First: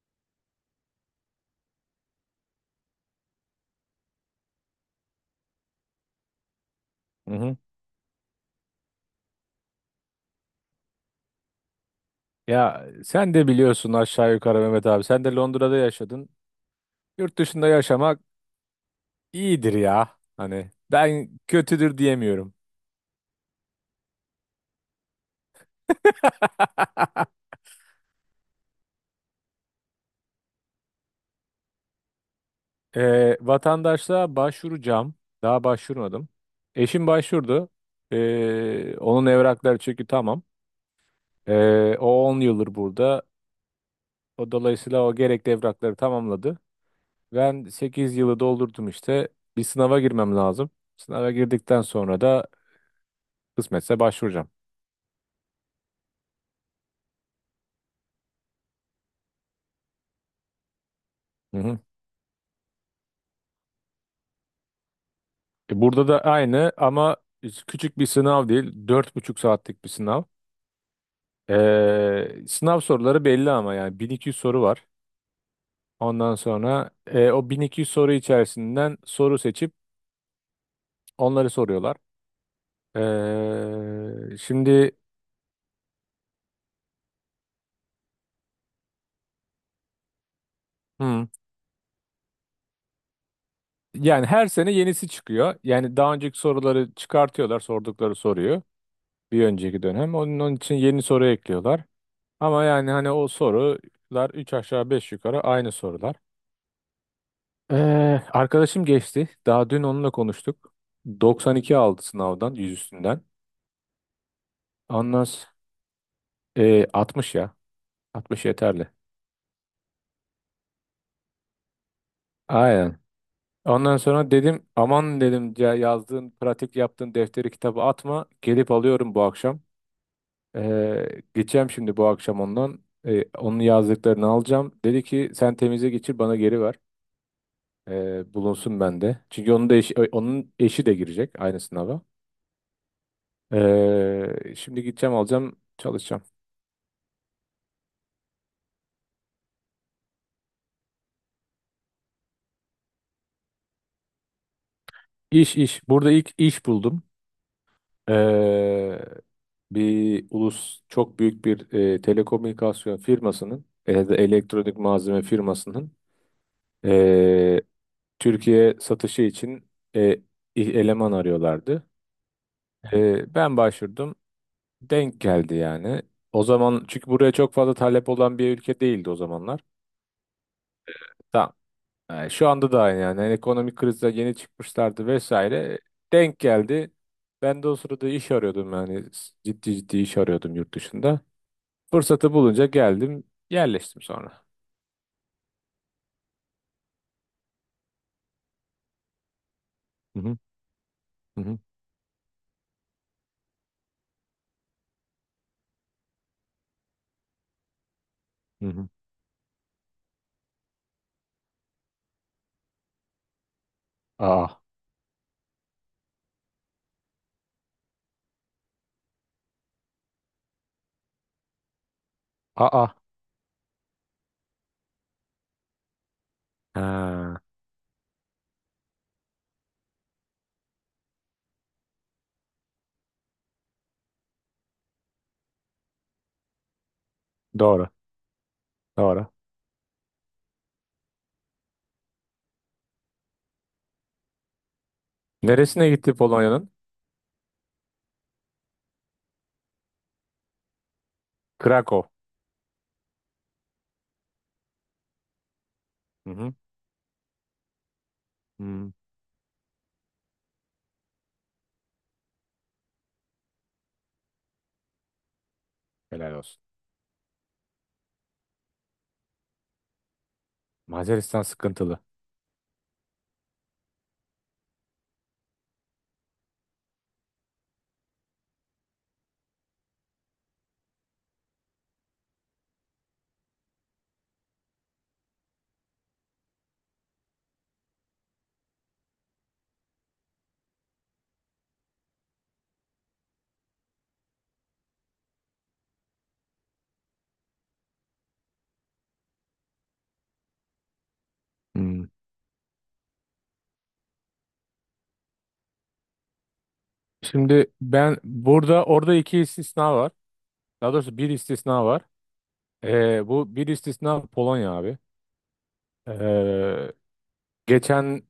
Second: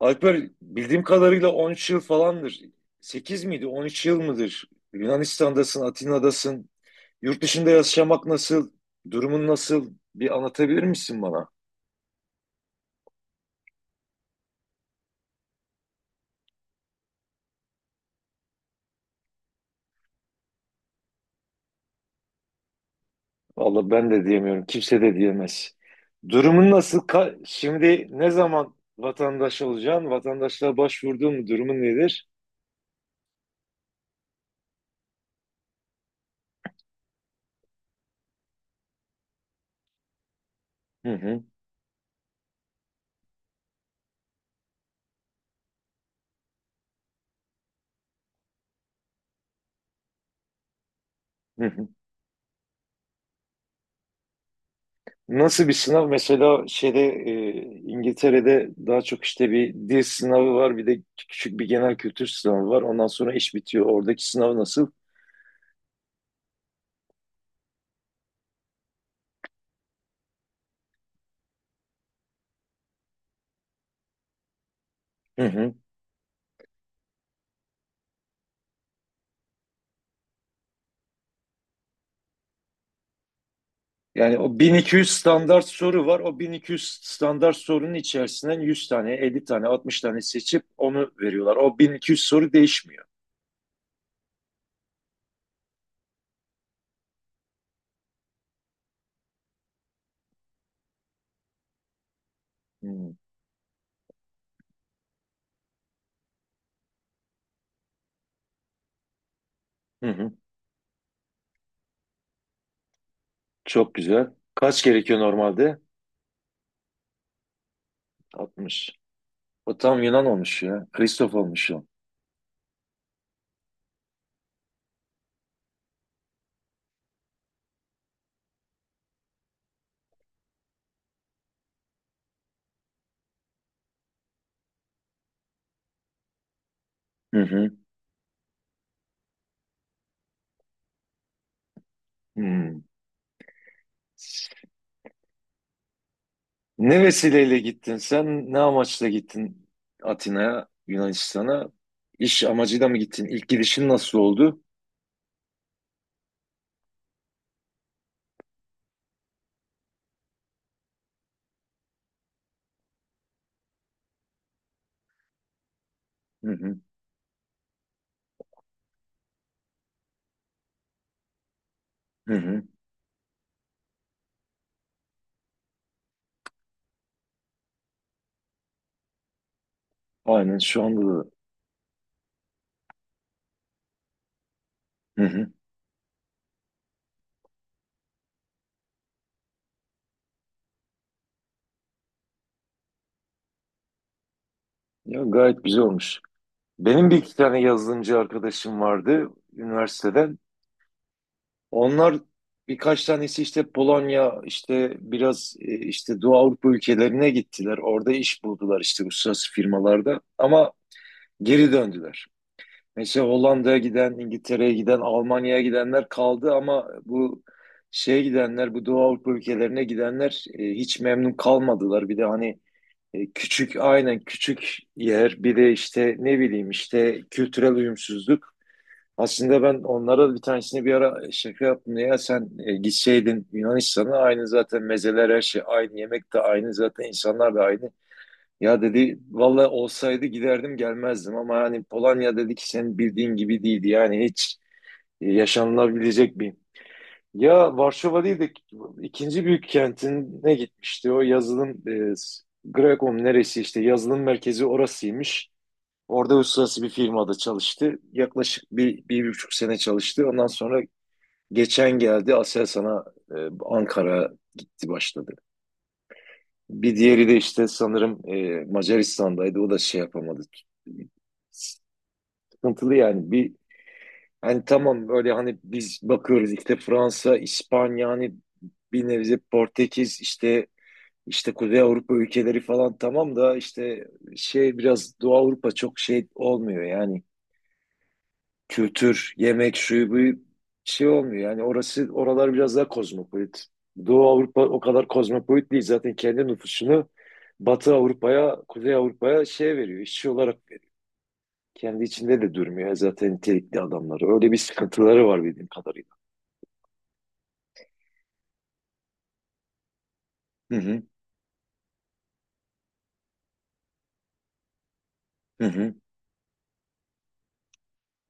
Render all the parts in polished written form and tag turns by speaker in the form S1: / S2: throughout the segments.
S1: Alper bildiğim kadarıyla 13 yıl falandır. 8 miydi? 13 yıl mıdır? Yunanistan'dasın, Atina'dasın.
S2: Hı
S1: Yurt
S2: hı.
S1: dışında yaşamak nasıl? Durumun nasıl? Bir anlatabilir misin bana?
S2: Ya sen de biliyorsun aşağı yukarı Mehmet abi. Sen de Londra'da yaşadın. Yurt dışında yaşamak iyidir ya. Hani ben kötüdür diyemiyorum.
S1: Vallahi ben de diyemiyorum. Kimse de diyemez. Durumun nasıl? Şimdi ne zaman vatandaş olacaksın? Vatandaşlığa başvurdun mu? Durumun nedir?
S2: Vatandaşlığa başvuracağım. Daha başvurmadım. Eşim başvurdu. Onun evrakları çünkü tamam.
S1: Hı hı.
S2: O 10 yıldır burada. O dolayısıyla o gerekli evrakları tamamladı. Ben 8 yılı doldurdum işte. Bir sınava girmem lazım. Sınava
S1: Hı
S2: girdikten
S1: hı.
S2: sonra da kısmetse başvuracağım.
S1: Nasıl bir sınav? Mesela şeyde İngiltere'de daha çok işte bir dil sınavı var, bir de
S2: Hı
S1: küçük bir
S2: hı.
S1: genel kültür sınavı var. Ondan sonra iş bitiyor. Oradaki sınav nasıl?
S2: Burada da aynı ama küçük bir sınav değil. Dört buçuk saatlik bir sınav. Sınav soruları belli ama yani 1200 soru var.
S1: Hı hı.
S2: Ondan sonra o 1200 soru içerisinden soru seçip onları soruyorlar.
S1: Yani o
S2: Şimdi,
S1: 1200 standart soru var. O 1200 standart sorunun içerisinden 100 tane, 50 tane, 60 tane seçip onu
S2: hmm,
S1: veriyorlar. O 1200 soru değişmiyor.
S2: yani her sene yenisi çıkıyor. Yani daha önceki soruları çıkartıyorlar sordukları soruyu bir önceki dönem. Onun için yeni soru ekliyorlar. Ama yani hani
S1: Hı
S2: o sorular 3 aşağı 5 yukarı aynı sorular. Ee, Arkadaşım geçti. Daha dün
S1: hı.
S2: onunla
S1: Hı.
S2: konuştuk. 92 aldı sınavdan, 100 üstünden.
S1: Çok güzel. Kaç gerekiyor
S2: Ondan s-
S1: normalde?
S2: 60 ya. 60 yeterli.
S1: 60. O tam Yunan olmuş ya. Kristof olmuş o.
S2: Aynen. Ondan sonra dedim aman dedim ya yazdığın, pratik yaptığın defteri kitabı atma. Gelip alıyorum bu akşam. Geçeceğim şimdi bu akşam ondan. Onun yazdıklarını alacağım. Dedi ki sen temize geçir bana geri ver.
S1: Hı hı.
S2: Bulunsun bende. Çünkü onun da eşi, onun eşi de girecek aynı sınava.
S1: Hı.
S2: Şimdi gideceğim alacağım çalışacağım.
S1: Ne vesileyle gittin sen? Ne amaçla gittin Atina'ya, Yunanistan'a? İş amacıyla mı gittin? İlk gidişin nasıl oldu?
S2: İş iş. Burada ilk iş buldum. Ee, Bir ulus çok büyük bir telekomünikasyon firmasının ya da elektronik malzeme firmasının
S1: Hı hı,
S2: e, Türkiye satışı için e, i- eleman arıyorlardı.
S1: hı hı.
S2: Ben başvurdum. Denk geldi yani. O zaman çünkü buraya çok fazla talep olan bir ülke değildi o zamanlar.
S1: Aynen şu anda da.
S2: Tamam. Yani şu anda da aynı yani. Yani ekonomik krizde yeni çıkmışlardı
S1: Hı hı.
S2: vesaire. Denk geldi. Ben de o sırada iş arıyordum yani. Ciddi ciddi iş arıyordum yurt dışında. Fırsatı bulunca geldim, yerleştim sonra.
S1: Ya gayet güzel olmuş. Benim bir iki tane yazılımcı arkadaşım vardı
S2: Hı hı,
S1: üniversiteden.
S2: hı hı.
S1: Onlar birkaç tanesi işte Polonya, işte biraz işte Doğu Avrupa ülkelerine gittiler. Orada iş
S2: Hı
S1: buldular
S2: hı.
S1: işte uluslararası firmalarda. Ama geri döndüler. Mesela Hollanda'ya giden,
S2: Aa.
S1: İngiltere'ye giden, Almanya'ya gidenler kaldı ama bu şeye gidenler, bu Doğu Avrupa ülkelerine gidenler hiç memnun kalmadılar. Bir de hani
S2: Aa.
S1: küçük, aynen küçük yer, bir de işte ne bileyim işte
S2: Ha,
S1: kültürel uyumsuzluk. Aslında ben onlara bir tanesini bir ara şaka yaptım. Ya sen gitseydin Yunanistan'a aynı zaten mezeler her şey aynı, yemek de aynı zaten insanlar da
S2: doğru,
S1: aynı. Ya dedi
S2: doğru.
S1: valla olsaydı giderdim gelmezdim ama hani Polonya dedi ki senin bildiğin gibi değildi. Yani hiç
S2: Neresine gitti
S1: yaşanılabilecek bir.
S2: Polonya'nın?
S1: Ya Varşova değil de ikinci büyük kentine gitmişti. O yazılım
S2: Krakow.
S1: Grekom neresi işte yazılım merkezi orasıymış.
S2: Hı
S1: Orada
S2: hı.
S1: uluslararası bir firmada çalıştı. Yaklaşık
S2: Hı.
S1: bir, bir buçuk sene çalıştı. Ondan sonra geçen geldi Aselsan'a e, Ankara gitti başladı.
S2: Helal olsun.
S1: Bir diğeri de işte sanırım Macaristan'daydı. O da şey yapamadı.
S2: Macaristan sıkıntılı.
S1: Sıkıntılı yani. Bir hani tamam böyle hani biz bakıyoruz işte Fransa, İspanya hani bir nevi Portekiz işte Kuzey Avrupa ülkeleri falan tamam da işte şey biraz Doğu Avrupa çok şey olmuyor yani. Kültür, yemek, şu bu şey olmuyor. Yani orası oralar biraz daha kozmopolit. Doğu Avrupa o kadar kozmopolit değil. Zaten kendi nüfusunu Batı Avrupa'ya, Kuzey Avrupa'ya şey veriyor, işçi olarak veriyor. Kendi
S2: Hı.
S1: içinde de durmuyor zaten nitelikli adamları. Öyle bir sıkıntıları var bildiğim kadarıyla.
S2: Şimdi ben burada orada iki istisna var.
S1: Hı
S2: Daha
S1: hı,
S2: doğrusu bir istisna var. Bu bir istisna Polonya abi.
S1: hı hı,
S2: Ee, Geçen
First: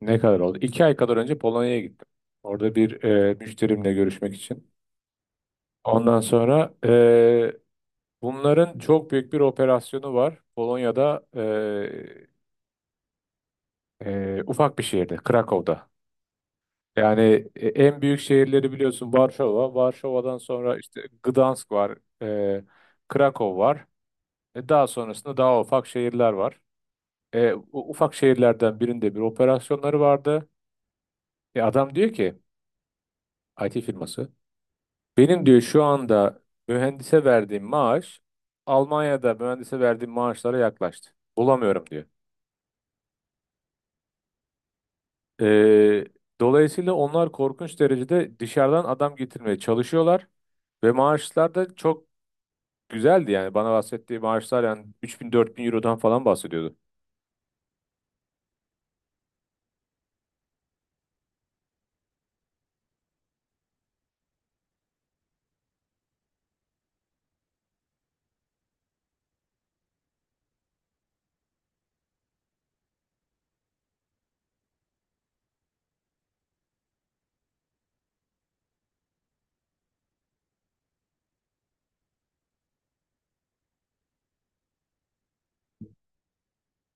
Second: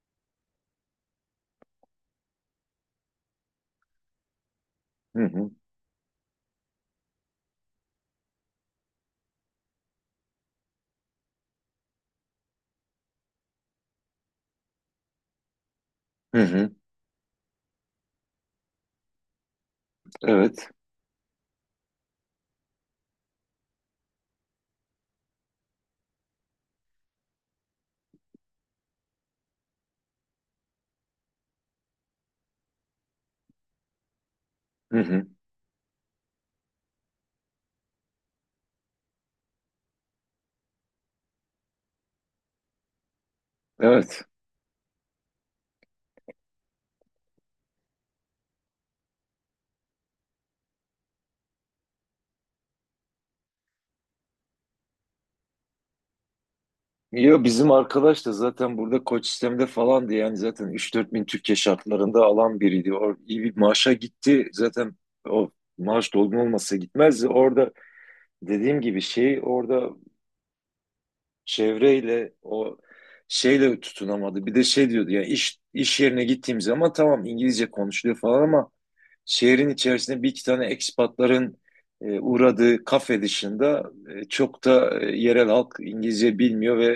S2: ne kadar oldu? 2 ay kadar önce Polonya'ya gittim. Orada bir müşterimle görüşmek için.
S1: hı hı,
S2: Ondan sonra bunların çok büyük bir operasyonu var. Polonya'da, ufak bir şehirde, Krakow'da.
S1: hı hı.
S2: Yani en büyük şehirleri biliyorsun Varşova. Varşova'dan
S1: Evet,
S2: sonra işte Gdansk var, Krakow var. Daha sonrasında daha ufak şehirler var. Ufak şehirlerden birinde bir operasyonları vardı. Adam diyor ki IT firması.
S1: hı hı,
S2: Benim diyor şu anda mühendise verdiğim maaş Almanya'da mühendise verdiğim maaşlara yaklaştı. Bulamıyorum diyor.
S1: evet.
S2: Ee, Dolayısıyla onlar korkunç derecede dışarıdan adam getirmeye çalışıyorlar ve maaşlar da çok güzeldi yani bana bahsettiği maaşlar yani 3.000-4.000 Euro'dan falan bahsediyordu.
S1: Ya bizim arkadaş da zaten burada koç sistemde falandı yani zaten üç dört bin Türkiye şartlarında alan biriydi. O iyi bir maaşa gitti zaten o maaş dolgun olmasa gitmezdi. Orada dediğim gibi şey orada çevreyle o şeyle tutunamadı. Bir de şey diyordu ya iş yerine gittiğim zaman tamam İngilizce konuşuluyor falan ama şehrin içerisinde bir iki tane ekspatların uğradığı kafe dışında çok da yerel halk İngilizce bilmiyor ve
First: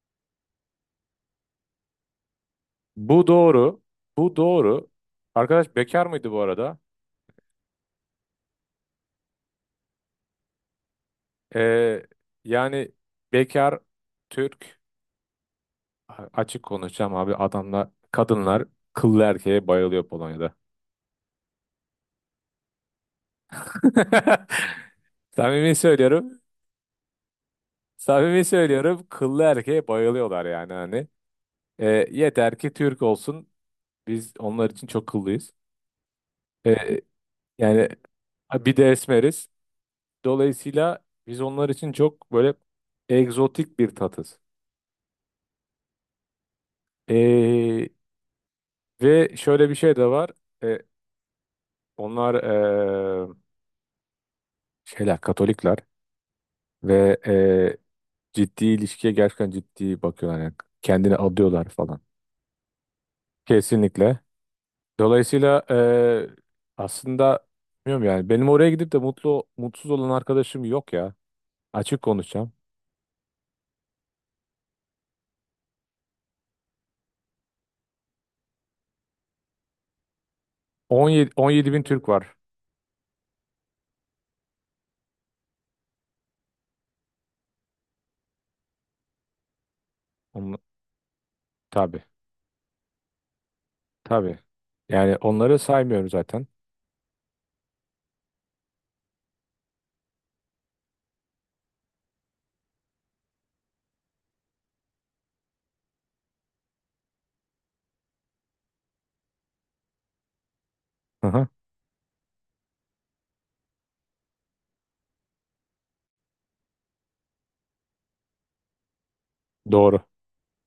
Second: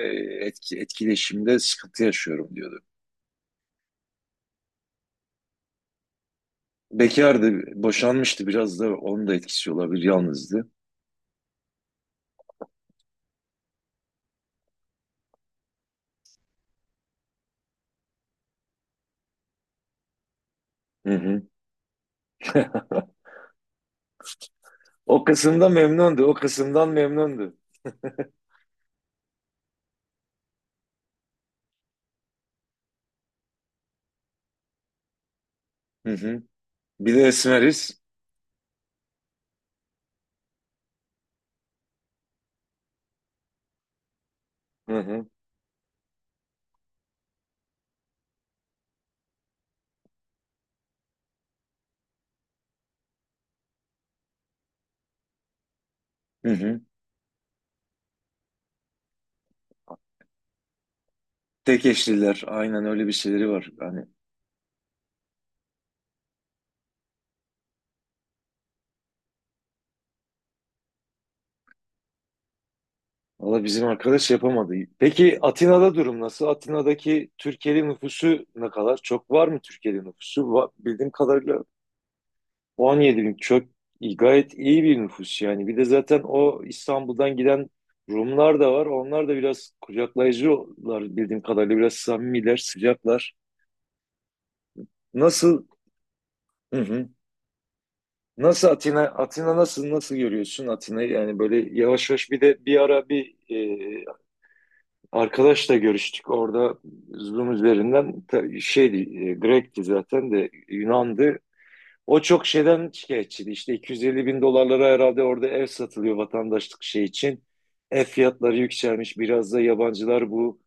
S1: etkileşimde sıkıntı yaşıyorum diyordu.
S2: Bu doğru. Bu doğru. Arkadaş bekar mıydı bu arada?
S1: Bekardı, boşanmıştı biraz da onun da etkisi olabilir, yalnızdı.
S2: Ee, Yani bekar Türk, açık konuşacağım abi, adamlar, kadınlar kıllı erkeğe bayılıyor Polonya'da.
S1: Hı hı. O kısımda
S2: Samimi
S1: memnundu, o
S2: söylüyorum.
S1: kısımdan memnundu.
S2: Samimi söylüyorum. Kıllı erkeğe bayılıyorlar yani hani. Yeter ki Türk olsun. Biz onlar için çok kıllıyız.
S1: Hı hı.
S2: E,
S1: Bir de
S2: Yani
S1: esmeriz.
S2: bir de esmeriz. Dolayısıyla biz onlar için çok böyle egzotik bir tatız.
S1: Hı hı.
S2: E, Ve şöyle bir şey de var. E, Onlar şeyler, Katolikler.
S1: Hı hı.
S2: Ve ciddi ilişkiye gerçekten ciddi bakıyorlar yani kendini adıyorlar
S1: Tek
S2: falan.
S1: eşliler, aynen öyle bir şeyleri var. Hani.
S2: Kesinlikle. Dolayısıyla aslında bilmiyorum yani benim oraya gidip de mutlu mutsuz olan arkadaşım yok ya. Açık konuşacağım.
S1: Valla bizim arkadaş yapamadı. Peki Atina'da durum nasıl? Atina'daki Türkiye'li nüfusu ne kadar? Çok var mı Türkiye'li nüfusu? Bildiğim kadarıyla
S2: 17 bin Türk var.
S1: 17 bin çok gayet iyi bir nüfus yani. Bir de zaten o İstanbul'dan giden Rumlar da var. Onlar da biraz
S2: Onu,
S1: kucaklayıcılar bildiğim kadarıyla. Biraz
S2: tabii
S1: samimiler, sıcaklar.
S2: tabii. Yani onları
S1: Nasıl?
S2: saymıyorum zaten.
S1: Hı hı. Nasıl Atina? Atina nasıl? Nasıl görüyorsun Atina'yı? Yani böyle yavaş yavaş bir de bir ara bir arkadaşla görüştük orada Zoom üzerinden şeydi Grek'ti zaten de
S2: Hı
S1: Yunan'dı.
S2: hı.
S1: O çok şeyden şikayetçiydi. İşte 250 bin dolarlara herhalde orada ev satılıyor vatandaşlık şey için. Ev fiyatları yükselmiş. Biraz da
S2: Doğru.
S1: yabancılar bu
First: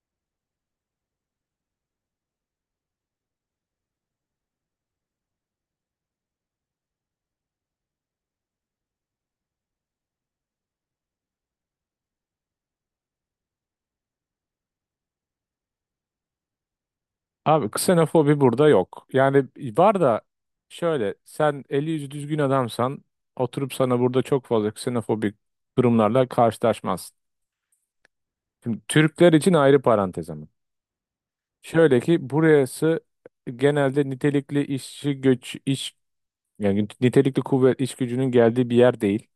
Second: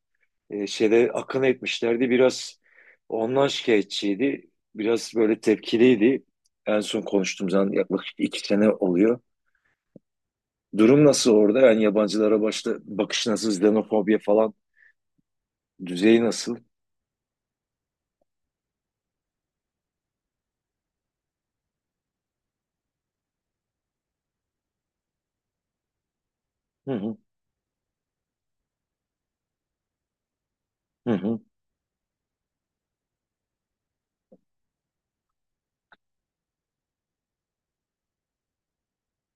S1: şeyde akın etmişlerdi. Biraz ondan şikayetçiydi. Biraz böyle tepkiliydi. En son konuştuğumuz zaman yaklaşık 2 sene oluyor. Durum nasıl orada? Yani yabancılara başta bakış nasıl, xenofobiya falan düzeyi nasıl?
S2: Abi, ksenofobi burada yok. Yani var da, şöyle sen eli yüzü düzgün adamsan oturup sana burada çok fazla ksenofobik durumlarla
S1: Hı hı.
S2: karşılaşmazsın. Şimdi Türkler için ayrı parantez ama.
S1: Hı hı,
S2: Şöyle ki burası genelde nitelikli işçi göç iş yani nitelikli kuvvet iş gücünün geldiği bir yer değil.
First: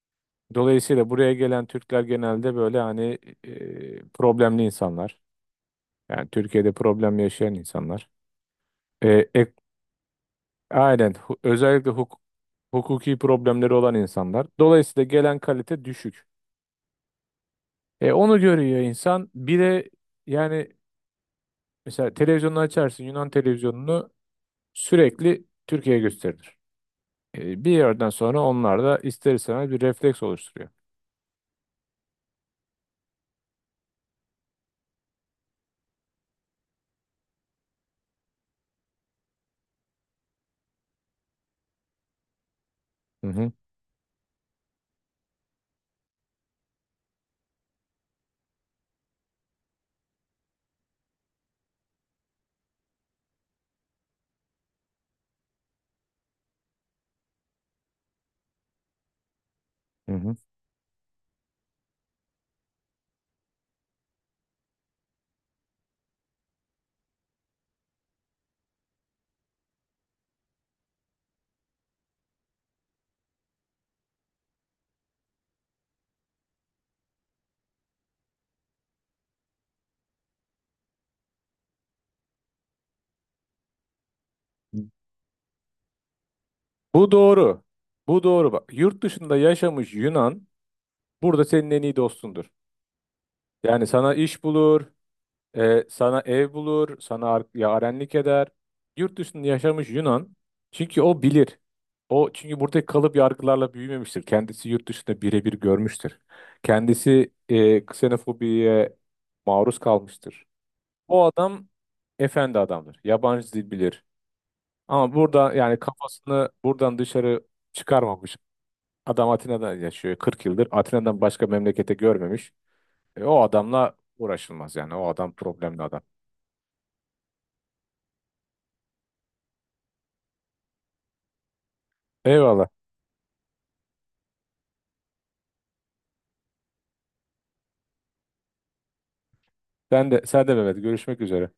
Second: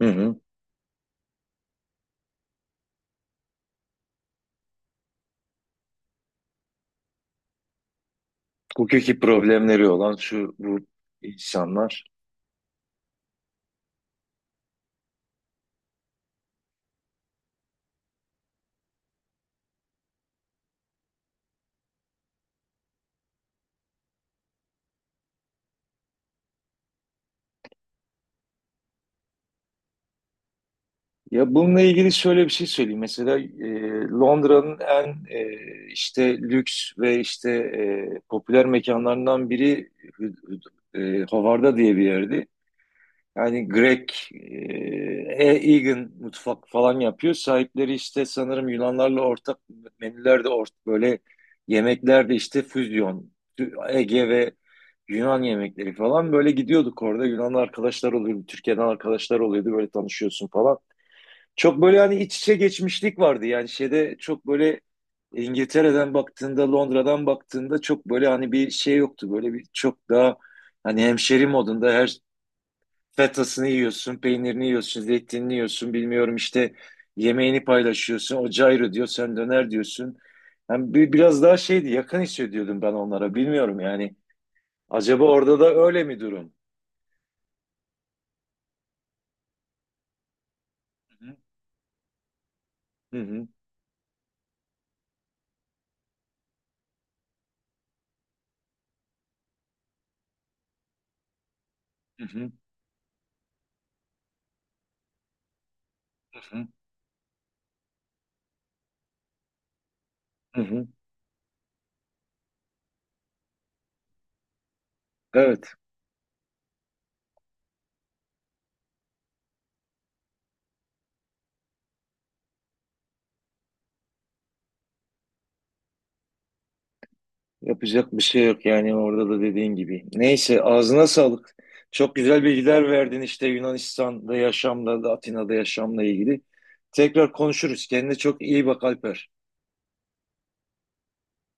S1: hı hı.
S2: Dolayısıyla buraya gelen Türkler genelde böyle hani problemli insanlar. Yani Türkiye'de problem yaşayan insanlar. E,
S1: Hukuki
S2: ek-
S1: problemleri olan şu bu
S2: Aynen. Özellikle
S1: insanlar.
S2: hukuki problemleri olan insanlar. Dolayısıyla gelen kalite düşük. Onu görüyor insan. Bir de yani mesela televizyonu açarsın Yunan televizyonunu sürekli Türkiye gösterilir. Bir yerden sonra onlar da ister istemez bir refleks oluşturuyor.
S1: Ya bununla ilgili şöyle bir şey söyleyeyim. Mesela Londra'nın en işte lüks ve işte popüler mekanlarından biri Hü- Howard'a diye bir yerdi.
S2: Hı hı,
S1: Yani Grek, Hey Egan mutfak falan yapıyor. Sahipleri işte sanırım Yunanlarla ortak menüler de ortak böyle yemekler de işte füzyon. Ege ve Yunan yemekleri falan böyle gidiyorduk orada. Yunan arkadaşlar oluyordu, Türkiye'den arkadaşlar oluyordu böyle
S2: hı hı.
S1: tanışıyorsun falan. Çok böyle hani iç içe geçmişlik vardı yani şeyde çok böyle İngiltere'den baktığında, Londra'dan baktığında çok böyle hani bir şey yoktu. Böyle bir çok daha hani hemşeri modunda her fetasını yiyorsun, peynirini yiyorsun, zeytinini yiyorsun, bilmiyorum işte yemeğini paylaşıyorsun, o cayro diyor, sen döner diyorsun. Yani bir, biraz daha şeydi, yakın hissediyordum ben onlara, bilmiyorum yani. Acaba orada da öyle mi durum?
S2: Bu doğru. Bu doğru bak. Yurt dışında yaşamış Yunan burada senin en iyi dostundur.
S1: Hı hı,
S2: Yani sana iş bulur, sana ev bulur, sana yarenlik eder. Yurt dışında yaşamış Yunan. Çünkü o bilir.
S1: hı
S2: O
S1: hı,
S2: çünkü buradaki kalıp yargılarla büyümemiştir. Kendisi yurt dışında birebir görmüştür.
S1: hı hı,
S2: Kendisi ksenofobiye maruz kalmıştır.
S1: hı hı.
S2: O adam efendi adamdır. Yabancı dil bilir. Ama burada
S1: Evet,
S2: yani kafasını buradan dışarı çıkarmamış. Adam Atina'da yaşıyor 40 yıldır. Atina'dan başka memlekete görmemiş. O adamla uğraşılmaz yani. O adam problemli adam.
S1: yapacak bir şey yok yani orada da dediğin gibi. Neyse, ağzına sağlık. Çok güzel
S2: Eyvallah.
S1: bilgiler verdin işte Yunanistan'da yaşamla, da Atina'da yaşamla ilgili. Tekrar konuşuruz. Kendine çok iyi bak Alper.
S2: Sen de, sen de Mehmet. Görüşmek üzere.